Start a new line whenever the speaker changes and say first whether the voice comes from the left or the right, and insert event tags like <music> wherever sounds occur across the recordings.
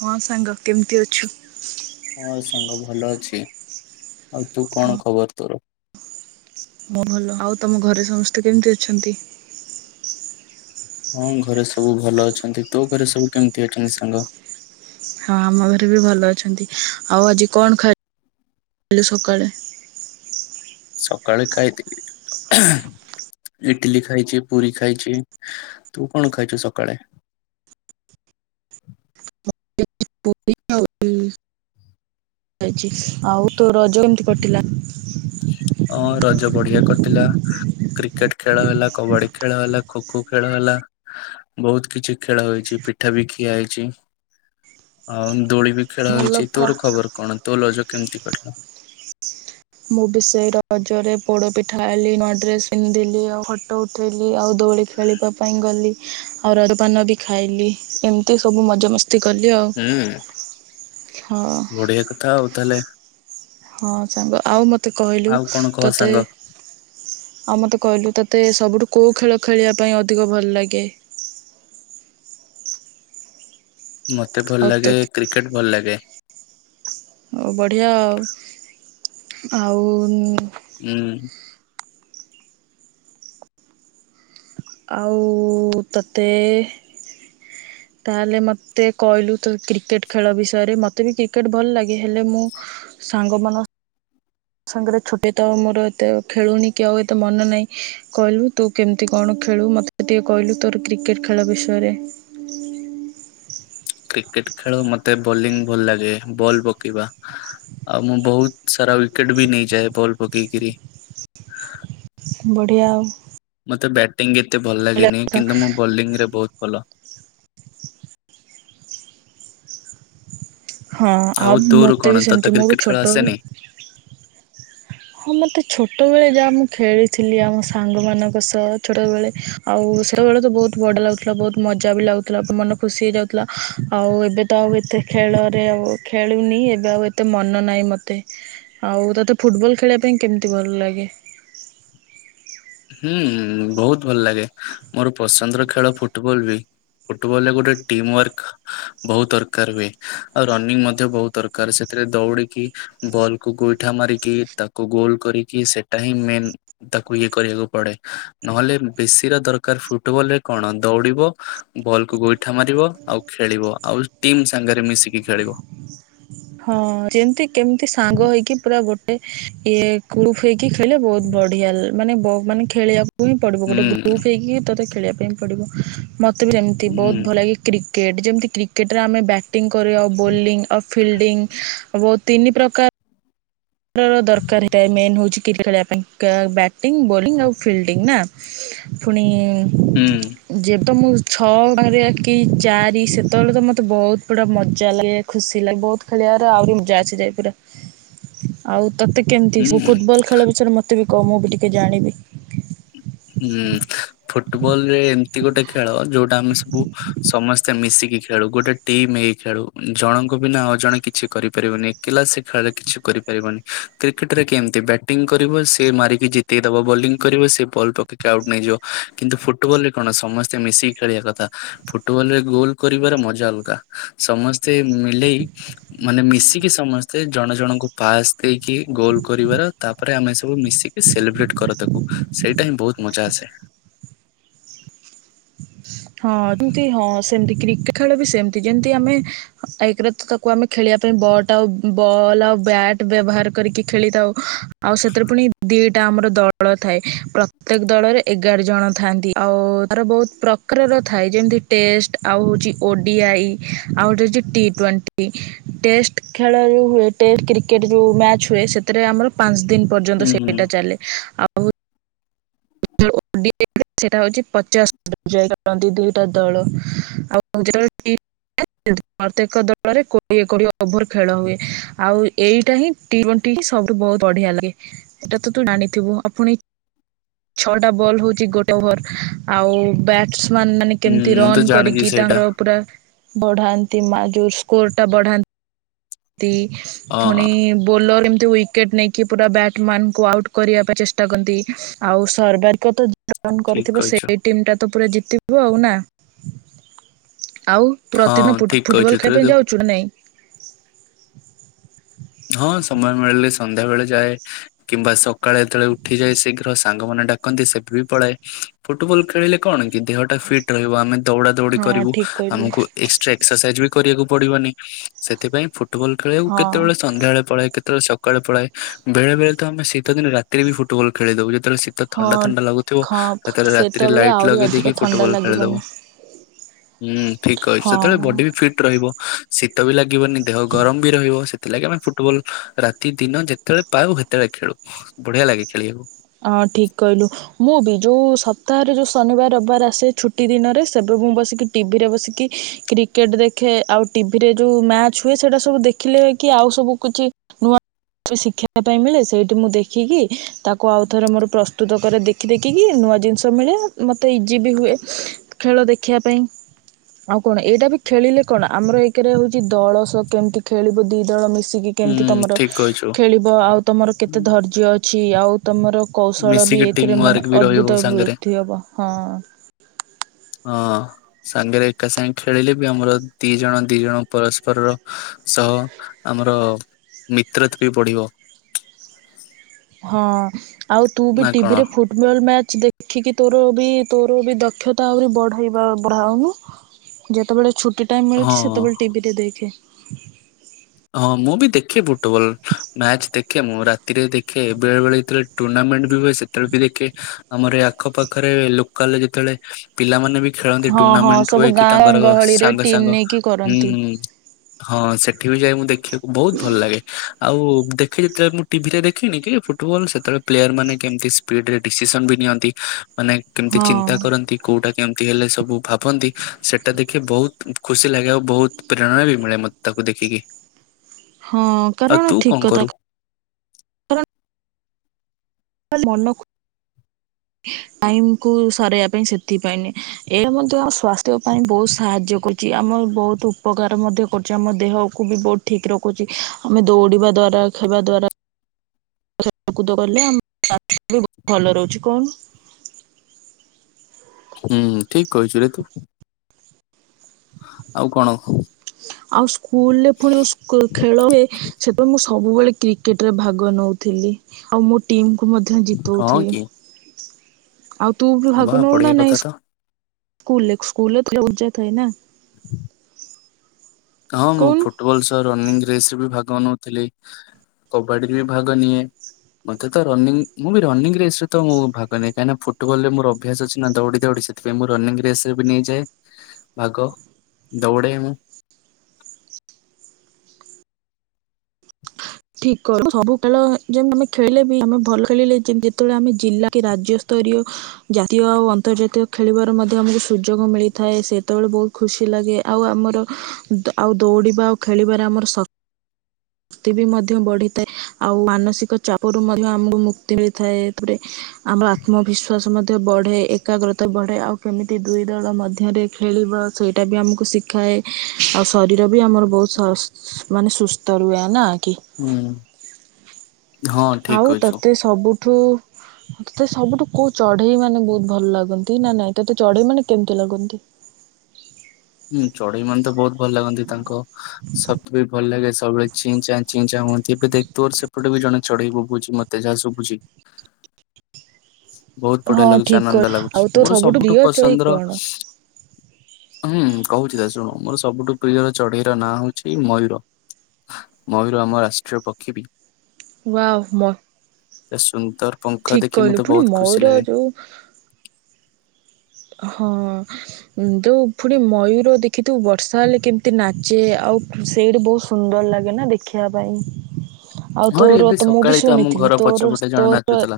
right: ହଁ ସାଙ୍ଗ କେମିତି ଅଛୁ।
left: ହଁ ସାଙ୍ଗ ଭଲ ଅଛି ଆଉ ତୁ
right: ହଁ
left: କଣ ଖବର ତୋର।
right: ମୁଁ ଭଲ ଆଉ ତମ ଘରେ ସମସ୍ତେ କେମିତି ଅଛନ୍ତି।
left: ହଁ ଘରେ ସବୁ ଭଲ ଅଛନ୍ତି ତୋ ଘରେ ସବୁ କେମିତି ଅଛନ୍ତି ସାଙ୍ଗ।
right: ହଁ ଆମ ଘରେ ବି ଭଲ ଅଛନ୍ତି ଆଉ ଆଜି କଣ ଖାଇଲୁ ସକାଳେ।
left: ସକାଳେ ଖାଇଥିଲି। ଇଟିଲି ଖାଇଛି ପୁରୀ ଖାଇଛି ତୁ କଣ ଖାଇଛୁ ସକାଳେ।
right: ପୁରୀ ଆଉ ଇଡଲି ଖାଇଛି ଆଉ ତୁ ରଜ କେତିକି କଟିଲା।
left: ଅଁ ରଜ ବଢିଆ କଟିଲା। କ୍ରିକେଟ ଖେଳ ହେଲା କବାଡି ଖେଳ ହେଲା ଖୋ ଖୋ ଖେଳ ହେଲା। ବହୁତ କିଛି ଖେଳ ହେଇଛି ପିଠା ବି ଖିଆ ହେଇଛି। ଆଉ ଦୋଳି ବି ଖେଳ
right: ଭଲ
left: ହେଇଛି
right: କଥା
left: ତୋର ଖବର କଣ ତୋ ରଜ କେମିତି କଟିଲା?
right: ମୁଁ ବି ସେଇ ରଜରେ ପୋଡ ପିଠା ହେଲି ନୂଆ ଡ୍ରେସ ପିନ୍ଧିଲି ଆଉ ହ ଫଟୋ ଉଠେଇଲି ଆଉ ଦୋଳି ଖେଳିବା ପାଇଁ ଗଲି ଆଉ ରଜ ପାନ ବି ଖାଇଲି ଏମିତି ସବୁ ମଜ ମସ୍ତି। ଏମିତି କଲି ଆଉ
left: ହୁଁ
right: ହଁ।
left: ଖାଉ ଆଉ ତାହେଲେ।
right: ହଁ ସାଙ୍ଗ ଆଉ ମୋତେ କହିଲୁ
left: ଆଉ କଣ କହ
right: ତୋତେ
left: ସାଙ୍ଗ?
right: ଆଉ ମତେ କହିଲୁ ତୋତେ ସବୁଠୁ କୋଉ ଖେଳ ଖେଳିବା ପାଇଁ ଅଧିକ ଭଲ ଲାଗେ।
left: ମତେ ଭଲ
right: ଆଉ
left: ଲାଗେ
right: ତୋତେ
left: କ୍ରିକେଟ ଭଲ ଲାଗେ।
right: ଆଉ ବଢ଼ିଆ ଆଉ ଆଉ
left: ଉଁ।
right: ଆଉ ତୋତେ ତାହେଲେ ମୋତେ କହିଲୁ ତ କ୍ରିକେଟ ଖେଳ ବିଷୟରେ ମୋତେ ବି କ୍ରିକେଟ ଭଲ ଲାଗେ ହେଲେ ମୁଁ ସାଙ୍ଗ ମାନ ସାଙ୍ଗରେ ଛୁଟି ତ ମୋର ଏତେ ଖେଳୁନି କି ଆଉ ଏତେ ମନ ନାହିଁ କହିଲୁ ତୁ କେମିତି କଣ ଖେଳୁ ମତେ। ମତେ ଟିକେ କହିଲୁ ତୋର କ୍ରିକେଟ ଖେଳ ବିଷୟରେ।
left: କ୍ରିକେଟ ଖେଳ ମତେ ବୋଲିଂ ଭଲ ଲାଗେ ବଲ୍ ପକେଇବା। ଆଉ ମୁଁ ବହୁତ ସାରା ୱିକେଟ ବି ନେଇଯାଏ ବଲ୍ ପକେଇକିରି।
right: ବଡ଼ିିଆ ଆଉ।
left: ମତେ ବ୍ୟାଟିଂ ଏତେ ଭଲ ଲାଗେନି କିନ୍ତୁ ମୁଁ ବୋଲିଂ ରେ ବହୁତ ଭଲ।
right: ହଁ ଆଉ
left: ତୋର
right: ମତେ
left: କଣ
right: ବି
left: ତତେ
right: ସେମିତି ମୁଁ ବି
left: କ୍ରିକେଟ ଖେଳ
right: ଛୋଟବେଳେ
left: ଆସେନି?
right: ହଁ ମତେ ଛୋଟବେଳେ ଯାହା ମୁଁ ଖେଳିଥିଲି ଆମ ସାଙ୍ଗ ମାନଙ୍କ ସହ ଛୋଟବେଳେ ଆଉ ସେତେବେଳେ ତ ବହୁତ ବଢ଼ିଆ ଲାଗୁଥିଲା ବହୁତ ମଜା ବି ଲାଗୁଥିଲା ମନ ଖୁସି ହେଇଯାଉଥିଲା ଆଉ ଏବେ ତ ଆଉ ଏତେ ଖେଳରେ ଆଉ ଖେଳୁନି ଏବେ ଆଉ ଏତେ ମନ ନାହିଁ ମୋତେ। ଆଉ ତତେ ଫୁଟବଲ ଖେଳିବା ପାଇଁ କେମିତି ଭଲ ଲାଗେ।
left: ହୁଁ ବହୁତ ଭଲ ଲାଗେ ମୋର ପସନ୍ଦର ଖେଳ ଫୁଟବଲ ବି। ଫୁଟବଲ ରେ ଗୋଟେ ଟିମ ୱାର୍କ ବହୁତ ଦରକାର ହୁଏ ଆଉ ରନିଂ ମଧ୍ୟ ବହୁତ ଦର କାର ସେତିରେ ଦୌଡିକି ବଲକୁ ଗୋଇଠା ମାରିକି ତାକୁ ଗୋଲ କରିକି ସେଟା ହିଁ ମେନ୍ ତାକୁ ଇଏ କରିବାକୁ ପଡେ ନହେଲେ ବେଶୀର ଦରକାର ଫୁଟବଲ ରେ କଣ ଦୌଡ଼ିବ ବଲ୍ କୁ ଗୋଇଠା ମାରିବ ଆଉ ଖେଳିବ ଆଉ ଟିମ ସାଙ୍ଗରେ ମିଶିକି ଖେଳିବ।
right: ହଁ ଯେମତି କେମିତି ସାଙ୍ଗ ହେଇକି ପୁରା ଗୋଟେ ଇଏ କୁଳୁଫ ହେଇକି କି ଖେଳେ ବହୁତ ବଢିଆ ମାନେ ବ ମାନେ ଖେଳିବାକୁ କୁ ହିଁ ପଡିବ
left: ହୁଁ
right: ଗୋଟେ ଗ୍ରୁପ୍ ହେଇକି ତୋତେ ଖେଳବା ପାଇଁ ପଡିବ ମତେ ବି ଏମିତି
left: ହୁଁ
right: ବହୁତ ଭଲ ଲାଗେ କ୍ରି କେଟ୍ ଯେମିତି କ୍ରିକେଟରେ ଆମେ ବ୍ୟାଟିଂ କରେ ଆଉ ବୋଲିଙ୍ଗ ଆଉ ଫିଲ୍ଡିଙ୍ଗ ଓ ତିନି ପ୍ରକାର ର ଦରକାର ହେଇଥାଏ ମେନ୍ ହଉଛି ଖେଳିବା ପାଇଁ ବ୍ୟାଟିଂ ବୋଲିଂ ଆଉ ଫିଲ୍ଡିଂ ନା। ପୁଣି
left: ହୁଁ।
right: ଯେବେ ତ ମୁଁ ଛଅ ଗରେ ଆ କିି ଚାରି ସେତେବେଳେ ତ ମୋତେ ବହୁତ ବଡ ମଜା ଲାଗେ। ଖୁସି ଲାଗି ବହୁତ ଖେଳଆ ଆହୁରି ମଜା ଆସି ଯାଇ ପୁରା। ଆଉ ତତେ କେମିତି
left: ହୁଁ।
right: ଫୁଟବଲ ଖେଳ ବିଷୟରେ ମତେ ବି କହ ମୁଁ ବି ଟିକେ ଜାଣିବି।
left: ହୁଁ ଫୁଟବଲ ରେ ଏ ମିତି ଗୋଟେ ଖେଳ ଯୋଉଟା ଆମେ ସବୁ ସମସ୍ତେ ମିଶିକି ଖେ ଳୁ ଗୋଟେ ଟିମ୍ ହେଇ ଖେଳୁ ଜଣଙ୍କୁ ବିନା ଆଉଜଣେ କିଛି କରିପାରିବନି ଏକଲା ସେ ଖେଳରେ କିଛି କରିପାରିବନି। କ୍ରିକେଟ ରେ କେମିତି ବ୍ୟାଟିଂ କରିବ ସେ ମାରିକି ଜିତେଇଦବ ବୋଲିଂ କରିବ ସେ ବଲ୍ ପକେଇକି ଆଉଟ୍ ନେଇଯିବ କିନ୍ତୁ ଫୁଟବଲ ରେ କଣ ସମସ୍ତେ ମିଶିକି ଖେଳିବା କଥା ଫୁଟବଲ ରେ ଗୋଲ କରିବାର ମଜା ଅଲଗା ସମସ୍ତେ ମିଲେଇ ମାନେ ମିଶିକି ସମସ୍ତେ ଜଣ ଜଣଙ୍କୁ ପାସ୍ ଦେଇକି ଗୋଲ କରିବାର ତାପରେ ଆମେ ସବୁ ମିଶିକି ସେଲେବ୍ରେଟ କର ତାକୁ ସେଇଟା ହିଁ ବହୁତ ମଜା ଆସେ।
right: ହଁ ଯେମତି ହଁ ସେମତି କ୍ରିକେଟ ଖେଳ ବି ସେମତି ଯେମତି ଆମେ ଏକରେ ତ ତାକୁ ଆମେ ଖେଳିବା ପାଇଁ ବଟ ଆଉ ବଲ୍ ଆଉ ବ୍ୟାଟ ବ୍ୟବହାର କରିକି ଖେଳିଥାଉ। ଆଉ ସେଥିରେ ପୁଣି ଦିଟା ଆମର ଦଳ ଥାଏ ପ୍ରତ୍ୟେକ ଦଳରେ ଏଗାର ଜଣ ଥାଆନ୍ତି। ଆଉ ତାର ବହୁତ ପ୍ର କାରର ଥାଏ ଯେମିତି ଟେଷ୍ଟ ଆଉ ହୋଉଛି ଓ ଡି ଆଇ ଆଉ ଗୋଟେ ହୋଉଛି ଟି ଟ୍ୱେଣ୍ଟି। ଟି ଟେଷ୍ଟ ଖେଳ ଯୋଉ ହୁଏ ଟେଷ୍ଟ କ୍ରିକେଟ ଯୋଉ ମ୍ୟାଚ୍ ହୁଏ ସେ ରେ ଆମର ପାଞ୍ଚ ଦିନ ପର୍ଯ୍ୟନ୍ତ
left: ହୁଁ ହୁଁ
right: ସେଇଟା ଚାଲେ ଆ <unintelligible> <unintelligible> <unintelligible> ପ୍ରତ୍ୟେକ ଦଳରେ କୋଡିଏ କୋଡିଏ ଓଭର ଖେଳ ହୁଏ ଆଉ ଏଇଟା ହିଁ ଟି ଟ୍ବେଣ୍ଟି ହିଁ ସବୁଠୁ ବହୁତ ବଢିଆ ଲାଗେ ଏଇଟା ତ ତୁ ଜାଣିଥିବୁ ଆଉ ପୁଣି ଛଅଟା ବଲ୍ ହଉଛି ଗୋଟେ ଓଭର ଆଉ ବ୍ୟାଟ୍ ସ୍ ମ୍ୟାନ ମାନେ
left: ହୁଁ
right: କେମିତି
left: ମୁଁ ତ
right: ରନ୍
left: ଜାଣିଛି
right: କରିକି
left: ସେଇଟା
right: ତାଙ୍କର ପୁରା ବଢାନ୍ତି ମା ଯୋଉ ସ୍କୋର ଟା ବଢାନ
left: ହଁ
right: ପୁଣି ବୋଲ ଏମିତି ୱି କେଟ୍ ନେଇକି ପୁରା ବ୍ୟାଟମ୍ୟାନ୍ କୁ ଆଉଟ୍ କରିବା ପାଇଁ ଚେଷ୍ଟା କରନ୍ତି ଆଉ ସର୍ବାରିକ ତ ରନ୍
left: ଠିକ
right: କରିଥିବ
left: କହିଛୁ
right: ସେଇ ଟିମ୍ ଟା ତ ପୁରା ଜିତିବ ଆଉ ନା। ଆଉ
left: ହଁ
right: ପ୍ରତିଦିନ ଫୁଟ୍
left: ଠିକ
right: ଫୁଟବଲ୍
left: କହିଛୁ ତୋର
right: ଖେଳିବା ପାଇଁ
left: ତୁ
right: ଯାଉଛୁ ନା ନାଇଁ?
left: ହଁ ସମୟ ମିଳିଲେ ସନ୍ଧ୍ୟା ବେଳେ ଯାଏ। କିମ୍ବା ସକାଳେ ଯେତେବେଳେ ଉଠିଯାଏ ଶୀଘ୍ର ସାଙ୍ଗମାନେ ଡାକନ୍ତି ସେବେ ବି ପଳାଏ। ଫୁଟବଲ୍ ଖେଳିଲେ କଣ କି ଦେହଟା ଫିଟ୍ ରହିବ। ଆମେ ଦୌଡାଦୌଡି
right: ହଁ
left: କରିବୁ।
right: ଠିକ କହିଲୁ
left: ଆମକୁ ଏକ୍ସଟ୍ରା ଏକ୍ସରସାଇଜ୍ ବି କରିବାକୁ ପଡିବନି। ସେଥିପାଇଁ ଫୁଟବଲ୍ ଖେଳିବାକୁ
right: ହଁ
left: କେତେବେଳେ ସନ୍ଧ୍ୟା ବେଳେ ପଳାଏ। କେତେବେଳେ ସକାଳେ ପଳାଏ। ବଳେ ତ ଆମେ ଶୀତ ଦିନ ରାତିରେ ବି ଫୁଟବଲ୍ ଖେଳିଦଉ। ଯେତେବେଳେ ଶୀ ତ ଥଣ୍ଡା
right: ହଁ।
left: ଥଣ୍ଡା ଲାଗୁଥିବ
right: ହଁ
left: ସେତେବେଳେ ରାତିରେ ଲାଇଟ୍
right: ଆହୁରି
left: ଲଗେଇ
right: ଅଧିକ
left: ଦେଇକି
right: ଥଣ୍ଡା
left: ଫୁଟବଲ୍
right: ଲାଗିବନି
left: ଖେଳିଦବୁ। ଉଁ, ଠିକ୍ କହିଛ, ସେତେବେଳେ
right: ହଁ।
left: ବଡି ବି ଫିଟ୍ ରହିବ ଶୀତ ବି ଲାଗିବନି, ଦେହ ଗରମ ବି ରହିବ। ସେ ଥିଲାଗି ଆମେ ଫୁଟବଲ୍ ରାତି ଦିନ ଯେତେବେଳେ ପାରୁ ସେତେବେଳେ ଖେଳୁ ବଢିଆ ଲାଗେ ଖେଳିବାକୁ।
right: ହଁ ଠିକ୍ କହିଲୁ। ମୁଁ ବି ଯୋଉ ସପ୍ତାହରେ ଯୋଉ ଶନିବାର ରବିବାର ଆସେ ଛୁଟି ଦିନରେ ସେବେ ମୁଁ ବସିକି ଟିଭିରେ ବସିକି କ୍ରିକେଟ୍ ଦେଖେ। ଆଉ ଟିଭିରେ ଯୋଉ ମ୍ୟାଚ୍ ହୁଏ ସେଇଟା ସବୁ ଦେ ଖିଲେ କି ଆଉ ସବୁ କିଛି ନୂଆ <inaudible> ଶିଖିବା ପାଇଁ ମିଳେ। ସେଇଠି ମୁଁ ଦେଖିକି ତା କୁ ଆଉ ଥରେ ମୋର ପ୍ରସ୍ତୁତ କରେ ଦେଖି ଦେଖିକି। ନୂଆ ଜିନିଷ ମିଳେ, ମୋତେ ଇଜି ବି ହୁଏ। ଖେଳ ଦେଖିବା ପାଇଁ। ଆଉ କଣ ଏଇଟା ବି ଖେଳିଲେ କଣ ଆମର ଏକେରେ ହଉଛି ଦଳ ସଅ କେମିତି ଖେଳିବୁ ଦି ଦଳ ମିଶ ଶିକି
left: ହୁଁ
right: କେମିତି ତୋମର
left: ଠିକ କହିଛୁ
right: ଖେଳିବ ଆଉ ତୋମର କେତେ ଧୈର୍ଯ୍ୟ ଅଛି। ଆଉ ତୋମର କୌଶଳ ବି
left: ମିଶିକି ଟିମ୍
right: ଏଥିରେ
left: ୱାର୍କ
right: ମାନେ
left: ବି ରହିବ
right: ଅଦ୍ଭୁତ
left: ସାଙ୍ଗରେ
right: ବୃଦ୍ଧି ହବ ହଁ।
left: ହଁ। ସାଙ୍ଗରେ ଏକା ସାଙ୍ଗେ ଖେଳିଲେ ବି ଆମର ଦି ଜଣ ଦି ଜଣ ପରସ୍ପରର ସହ ଆମର ମିତ୍ରତ୍ ବି ବଢ଼ିବ।
right: ହଁ ଆଉ ତୁ ବି
left: ନା କଣ
right: ଟିଭିରେ ଫୁ ଟବଲ୍ ମ୍ୟାଚ୍ ଦେଖିକି ତୋର ବି ତୋର ବି ଦକ୍ଷତା ଆହୁରି ବଢ଼େଇବା ବଢ଼ାଉନୁ। ଯେତେବେଳେ ଛୁଟି ଟାଇମ୍ ମିଳୁଛି
left: ହଁ।
right: ସେତେବେଳେ ଟିଭିରେ ଦେଖେ।
left: ହଁ ମୁଁ ବି ଦେଖେ ଫୁଟବଲ୍, ମ୍ୟାଚ୍ ଦେଖେ ମୁଁ ରାତିରେ ଦେଖେ, ବେଳେବେଳେ ଯେତେବେଳେ ଟୁର୍ଣ୍ଣାମେଣ୍ଟ ବି ହୁଏ ସେ ତେବେଳେ ବି ଦେଖେ, ଆମର ଏଇ ଆଖପାଖରେ ଲୋକାଲ୍ ଯେତେବେଳେ ପିଲାମାନେ ବି ଖେଳନ୍ତି,
right: ହଁ ହଁ
left: ଟୁର୍ଣ୍ଣାମେଣ୍ଟ
right: ସବୁ
left: ହୁଏ କି
right: ଗାଁ
left: ତାଙ୍କର
right: ଗହଳିରେ
left: ସାଙ୍ଗ
right: ଟିମ୍
left: ସାଙ୍ଗ
right: ନେଇକି
left: ହୁଁ,
right: କରନ୍ତି
left: ହୁଁ ହଁ ସେଠି ବି ଯାଏ ମୁଁ ଦେଖିବାକୁ ବହୁତ ଭଲ ଲାଗେ। ଆଉ ଦେଖେ ଯେତେବେଳେ ମୁଁ ଟିଭି ରେ ଦେଖିନି କି ଫୁଟବଲ୍ ସେତେଳେ ପ୍ଲେୟାର୍ ମାନେ କେମିତି ସି ପିଡ୍ ରେ ଡିସିସନ୍ ବି ନିଅନ୍ତି। ମାନେ କେମିତି
right: ହଁ
left: ଚିନ୍ତା କରନ୍ତି, କୋଉଟା କେମିତି ହେଲେ ସବୁ ଭାବନ୍ତି। ସେଟା ଦେଖେ ବହୁତ ଉଁ, ଖୁସି ଲାଗେ ଆଉ ବହୁତ ପ୍ରେରଣା ବି ମିଳେ ମୋତ ତାକୁ ଦେଖିକି।
right: ହଁ
left: ଆଉ
right: କାରଣ
left: ତୁ କଣ
right: ଠିକ
left: କରୁ?
right: କଥା କାରଣ ମନ କୁ ଟାଇମ୍ କୁ ସରାଇବା ପାଇଁ ସେଥିପାଇଁ ନୁହେଁ। ଏହା ମଧ୍ୟ ଆମ ସ୍ୱାସ୍ଥ୍ୟ ପାଇଁ ବହୁତ ସାହାଯ୍ୟ କରୁଚି। ଆମର ବହୁତ ଉପକାର ମଧ୍ୟ କରୁଛି। ଆମ ଦେହକୁ ବି ବଟ୍ ଠିକ ରଖୁଛି। ଆମେ ଦୌଡିବା ଦ୍ଵାରା, ଖାଇବା ଦ୍ଵାରା ଖେଳକୁଦ କଲେ ଆମ <inaudible> ବି ଭଲ ରହୁଛି କହୁନୁ।
left: ହୁଁ, ଠିକ କହିଛୁ ରେ ତୁ। ଆଉ କଣ <inaudible>
right: ଆଉ ସ୍କୁଲ୍ ରେ ପୁଣି ସ୍କୁ ଖେଳ ହୁଏ ସେବେ ମୁଁ ସବୁବେଳେ କ୍ରିକେଟ୍ ରେ ଭାଗ ନଉଥିଲି। ଆଉ ମୁଁ ଟିମ୍ କୁୁ ମଧ୍ୟ
left: ହଁ
right: ଜିତଉଥିଲି।
left: କି
right: ଆଉ ତୁ ବି
left: ବା
right: ଭାଗ ନଉ
left: ବଢିଆ
right: ନା
left: କଥା
right: ନାଇଁ
left: ତ।
right: କୁଲ୍ ରେ ସ୍କୁଲ୍ ରେ <inaudible> ଉର୍ଜା ଥାଏ ନା।
left: <inaudible> ହଁ ମୁଁ
right: କହୁନୁ
left: ଫୁଟବଲ୍ ସହ ରନିଙ୍ଗ ରେସ୍ ରେ ବି ଭାଗ ନଉଥିଲି। କବାଡିରେ ବି ଭାଗ ନିଏ। ମୋତେ ତ ରନିଂ ମୁଁ ବି ରନିଂ ରେସ୍ ରେ ତ ମୁଁ ଭାଗ ନିଏ। କାହିଁକିନା ଫୁଟବଲ୍ ରେ ମୋର ଅଭ୍ୟାସ ଅଛିନା ଦୌଡ଼ି ଦୌଡ଼ି ସେ ସେ ମୁଁ ରନିଙ୍ଗ ରେସ୍ ରେ ବି ନେଇଯାଏ ଭାଗ। ଦୌଡେ ମୁଁ।
right: ଠିକ କର <inaudible> ସବୁ ଖେଳ ହେ ଯେ ଆମେ ଖେଳିଲେ ବି ଆମେ ଭଲ ଖେଳିଲେ ଯେନ୍ ଯେତେବେଳେ ଆମେ ଜିଲ୍ଲା କି ରାଜ୍ୟସ୍ତରୀୟ ଜାତୀୟ ଆଉ ଅନ୍ତର୍ଜାତୀୟ ଖେଳିବାର ମଧ୍ୟ ଆମକୁ ସୁଯୋଗ ମିଳିଥାଏ। ସେତେବେଳେ ବହୁତ ଖୁସି ଲାଗେ ଆଉ ଆମର ଦ-ଆଉ ଦୌଡ଼ିବା ଖେଳିବାରେ ଆମର ଶ ଶକ୍ତି ବି ମଧ୍ୟ ମଧ୍ୟ ବଢିଥାଏ ଆଉ ମାନସିକ ଚାପରୁ ମଧ୍ୟ ଆମକୁ ମୁକ୍ତି ମିଳିଥାଏ ଏଥିରେ। ଆମର ଆତ୍ମବିଶ୍ଵାସ ମଧ୍ୟ ବଢେ ଏକାଗ୍ରତା ବଢେ ଆଉ କେମିତି ଦୁଇ ଦଳ ମଧ୍ୟରେ ଖେଳିବା ସେଇଟା ବି ଆମକୁ ଶିଖାଏ ଆଉ ଶରୀର ବି ଆମର ବହୁତ ସ ମାନେ ସୁସ୍ଥ ରୁହେ ନା କି।
left: ହୁଁ। ହଁ ଠିକ
right: ଆଉ
left: କହିଛୁ।
right: ତତେ ସବୁଠୁ ତତେ ସବୁଠୁ କୋଉ ଚଢେଇମାନେ ବହୁତ ଭଲ ଲାଗନ୍ତି ନା ନାଇଁ ତୋତେ ଚଢେଇମାନେ କେମିତି ଲାଗନ୍ତି?
left: ହୁଁ ଚଢେଇମାନେ ତ ବହୁତ ଭଲ ଲାଗନ୍ତି ତାଙ୍କ ଶବ୍ଦ ବି ଭଲ ଲାଗେ ସବୁବେଳେ। ଚିଙ୍ଗ ଚାଙ୍ଗ ଚିଙ୍ଗ ଚାଙ୍ଗ ହୁଅନ୍ତି ଏବେ ଦେଖ ତୋର ସେପଟ ବି ଜଣେ ଚଢେଇ ବୋବୋଉଚି ମତେ ଯାହା ଶୁଭୁଛି। ବହୁତ ବଢିଆ
right: ହଁ
left: ଲାଗୁଛି
right: ଠିକ କ
left: ଆନନ୍ଦ ଲାଗୁଛି
right: ଆଉ
left: ମୋର
right: ତୋର ସବୁଠୁ ପ୍ରିୟ ଚଢ଼େଇ
left: ପସନ୍ଦର
right: କଣ?
left: ହୁଁ କହୁଛି ତ ଶୁଣ ମୋର ସବୁଠୁ ପ୍ରିୟର ଚଢେଇର ନାଁ ହଉଛି ମୟୂର। ମୟୂର ଆମ ରାଷ୍ଟ୍ରୀୟ ପକ୍ଷୀ ବି।
right: ୱାଓ ମ
left: ତା ସୁନ୍ଦର ପଙ୍ଖ ଦେଖି ମତେ ବହୁତ ଖୁସି ଲାଗେ।
right: ଓହ। ହଁ। ଯୋଉ ପୁଣି ମୟୂର ଦେଖିଥିବୁ ବର୍ଷା ହେଲେ କେମିତି ନାଚେ ଆଉ ସେଇଟି ବହୁତ ସୁନ୍ଦର ଲାଗେ ନା ଦେଖିବା ପାଇଁ। ଆଉ
left: ହଁରେ
right: ତୋର
left: ଏବେ
right: ତ ମୁଁ
left: ସକାଳେ
right: ବି
left: ଆମ ଘର
right: ଶୁଣିଥିଲି ତୋର
left: ପଛପଟେ ଜଣେ
right: ତୋର ତ
left: ନାଚୁଥିଲା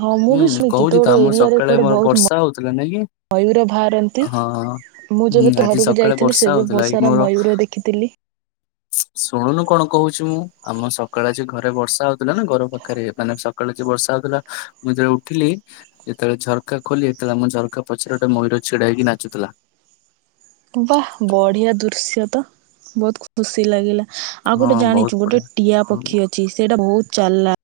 right: ହଁ ମୁଁ
left: ହୁଁ
right: ବି ଶୁଣିଛି ତୋ
left: କହୁଛି ତ
right: ଗୋଟେ
left: ଆମ
right: ଏରିଆରେ
left: ସକାଳେ
right: କୁଆଡେ
left: ମୋର
right: ବହୁତ
left: ବର୍ଷା
right: ମୟୂର ଭାରନ୍ତି?
left: ହଁଁ।
right: ମୁଁ ଯେବେ ତୋ ଘରକୁ ଯାଇଥିଲି ସେବେ ବହୁତ ସାରା
left: ମୋର
right: ମୟୂର ଦେଖିଥିଲି।
left: ଶୁଣୁନୁ କଣ କହୁଛି ମୁଁ ଆମ ସକାଳେ ଯ ଘରେ ବର୍ଷା ହଉଥିଲା ନା ଘର ପାଖରେ ମାନେ ସକ୍ କାଳେ ଯୋଉ ବର୍ଷା ହଉଥିଲା। ମୁଁ ଯେତେବେଳେ ଉଠିଲି ଯେତେବେଳେ ଝରକା ଖୋଲିଲି ଯେତେବେଳେ ଆମ ଝରକା ପଛରେ ଗୋଟେ ମୟୂର ଛିଡା ହେଇକି ନାଚୁଥିଲା।
right: ବା ବଢିଆ ଦୃଶ୍ୟ ତ ବହୁତ ଖୁସି ଲାଗିଲା। ଆଉ
left: ହଁ
right: ଗୋଟେ
left: ବହୁତ
right: ଜାଣିଛୁ ଗୋଟେ
left: ବଢିଆ
right: ଟିଆ
left: ହୁଁ,
right: ପକ୍ଷୀ ଅଛି ସେଇଟା ବହୁତ ଚାଲା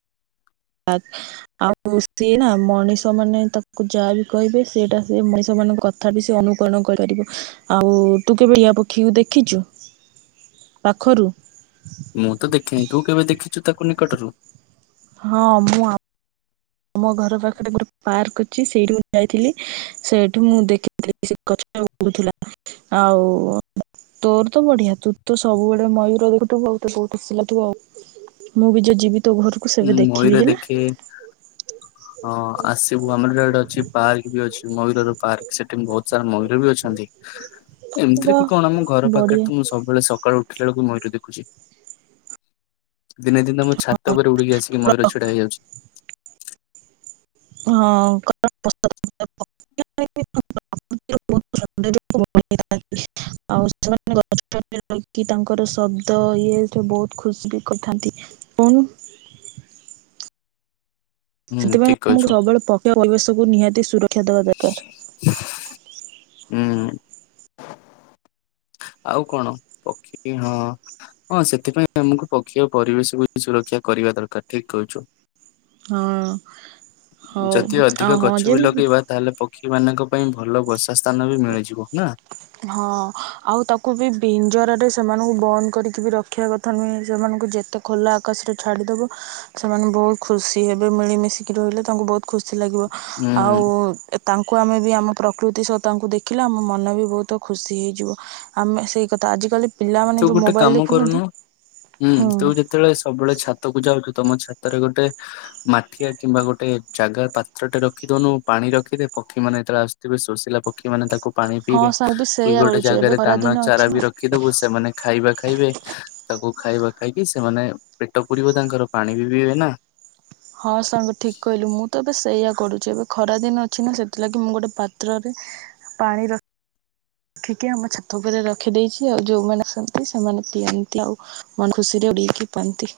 right: ଲାଖ। ଆଉ ଉ ସିଏ ନା ମଣିଷ ମାନେ ତାକୁ ଯାହା ବି କହିବେ ସେଟା ସେ ମଣିଷ ମାନଙ୍କ କ କଥାପି ସେ ଅନୁକରଣ କରିପାରିବ ଆଉ ତୁ କେବେ ଟିଆ ପକ୍ଷୀକୁ ଦେଖିଛୁ? ପାଖରୁ?
left: ମୁଁ ତ ଦେଖେିନି ତୁ କେବେ ଦେଖିଛୁ ତାକୁ ନିକଟରୁ?
right: ହଁ ମୁଁ ଆ ଆମ ଘର ପାଖରେ ଗୋଟେ ପାର୍କ ଅଛି ସେଇଠି ମୁଁ ଯାଇଥିଲି ସେଇଠି ମୁଁ ଦେଖି ସେ ଗଛରେ ଉଡୁଥିଲା ଆଉ ତୋର ତ ବଢିଆ ତୁ ତ ସବୁବେଳେ ମୟୂର ଦେଖୁଥିବୁ ତତେ ତ ଖୁସି ଲାଗିବ ଆଉ। ମୁଁ ବି ଯୋଉ ଯିବି ତୋ ଘରକୁ
left: ଉଁ
right: ସେବେ
left: ମୟୂର
right: ଦେଖିବି ହେଲା।
left: ଦେଖେ ହଁ ଆସିବୁ ଆମର ଏ ଇଆଡେ ଗୋଟେ ଅଛି ପାର୍କ ବି ଅଛି ମୟୂରର ପାର୍କ। ସେଠି ବହୁତ ସାରା ମୟୂର ବି ଅଛନ୍ତି
right: ବା
left: ଏମିତିରେ ବି କଣ ଆମ ଘର ପାଖରେ
right: ବଢିଆ
left: ତ ମୁଁ ଶୁଣୁ ସବୁବେଳେ ସକାଳୁ ଉଠିଲା ବେଳକୁ ମୟୁରୁ ଦେଖୁଛି। ଦିନେ ଦିନ ଆମ ଛାତ ଉପରେ ଉଡିକି ଆସିକ ମୟୂର ଛିଡା ହେଇଯାଉଛି।
right: ହଁ <unintelligible> <unintelligible> ଆଉ ସେମାନେ ଗଛ ରହିକି ତାଙ୍କର ଶବ୍ଦ ଇଏ ସବୁ ବହୁତ ଖୁସି ବି କରିଥାନ୍ତି କହୁନୁ।
left: ହୁଁ
right: ସେଥିପାଇଁ
left: ଠିକ
right: ଆମକୁ
left: କହିଛୁ
right: ସବୁବେଳେ ପକ୍ଷୀ ପରିବେଶକୁ ନିହାତି ସୁରକ୍
left: ହୁଁ। ଆଉ କଣ ପକ୍ଷୀ ହଁ। ହଁ ସେଥିପାଇଁ ଆମକୁ ପକ୍ଷୀ ଆ ପରିବେଶକୁ ସୁରକ୍ଷା କରିବା ଦରକାର ଠିକ କହିଛୁ।
right: ହଁ। ହଉ
left: ଯଦି
right: ଆଉ
left: ଅଧିକ
right: ହଁ
left: ଗଛ ବି
right: ଯେ
left: ଲଗେଇବା ତାହେଲେ ପକ୍ଷୀ ମାନଙ୍କ ପାଇଁ ଭଲ ବର୍ଷା ସ୍ଥାନ ବି ମିଳିଯିବ ନା?
right: ହଁ ଆଉ ତାକୁ ବି ଭିଞ୍ଜର ରେ ସେମାନଙ୍କୁ ବନ୍ଦ କରିକି ବି ରଖିବା କଥା। ତଥମୁ ସେମାନଙ୍କୁ ଯେତେ ଖୋଲା ଆକାଶରେ ଛାଡ଼ିଦେବ ସେମାନେ ବହୁତ ଖୁସି ଏବେ ମିଳିମିଶିକି ରହିଲେ ତାଙ୍କୁ ବହୁତ ଖୁସି ଲାଗିବ
left: ହୁଁ
right: ଆଉ ତାଙ୍କୁ ଆମେ ବି ଆମ ପ୍ରକୃତି ସହ ତାଙ୍କୁ ଦେଖିଲା ଆମ ମନ ବି ବହୁତ ତ ଖୁସି ହେଇଯିବ ଆମେ ସେଇ କଥା ଆଜିକାଲି ପିଲାମାନେ
left: ତୁ
right: ଯେଉଁ
left: ଗୋଟେ
right: ମୋବାଇଲ
left: କାମ
right: ଦେଖୁଛନ୍ତି
left: କରୁନୁ ହୁଁ ତୁ ଯେ ଯେତେବେଳେ ସବୁବେଳେ ଛାତକୁ ଯାଉଛୁ ତମ ଛାତରେ ଗୋଟେ ମାଠିଆ କିମ୍ବା ଗୋଟେ ଜାଗା ପାତ୍ରଟେ ରଖିଦଉନୁ ପାଣି ରଖିଦେ ପକ୍ଷୀ ମାନ ଯେତେବେଳେ ଆସୁଥିବେ ସୋଷିଲା ପକ୍ଷୀ କି ମାନେ ତାକୁ ପାଣି
right: ହଁ
left: ପିଇବେ
right: ସାଙ୍ଗ ବି
left: କି
right: ସେଇଆ
left: ଗୋଟେ
right: କରୁଛି ଏବେ
left: ଜାଗାରେ ଦାନ
right: ଖରାଦିନ
left: ଚାରା
right: ଅଛି ନା
left: ବି ରଖିଦବୁ ସେମାନେ ଖାଇବା ଖାଇବେ। ତାକୁ ଖାଇବା ଖାଇକି ସେମାନେ ପେଟ ପୁୁରିବ ତାଙ୍କର ପାଣି ବି ପିଇବେ ନା।
right: ହଁ ସାଙ୍ଗ ଠିକ କହିଲୁ ମୁଁ ତ ଏବେ ସେଇଆ କରୁଛି ଏବେ ଖରାଦିନ ଅଛି ନା ସେଥିଲାଗି ମୁଁ ଗୋଟେ ପାତ୍ରରେ ପାଣି ର ରଖିକି ଆମ ଛାତ ଉପରେ ରଖିଦେଇଛି ଆଉ ଯୋଉମାନେ ଆସନ୍ତି ସେମାନେ ପିଅନ୍ତି ଆଉ। ମନ ଖୁସିରେ ଉଡକି ପାଆନ୍ତି।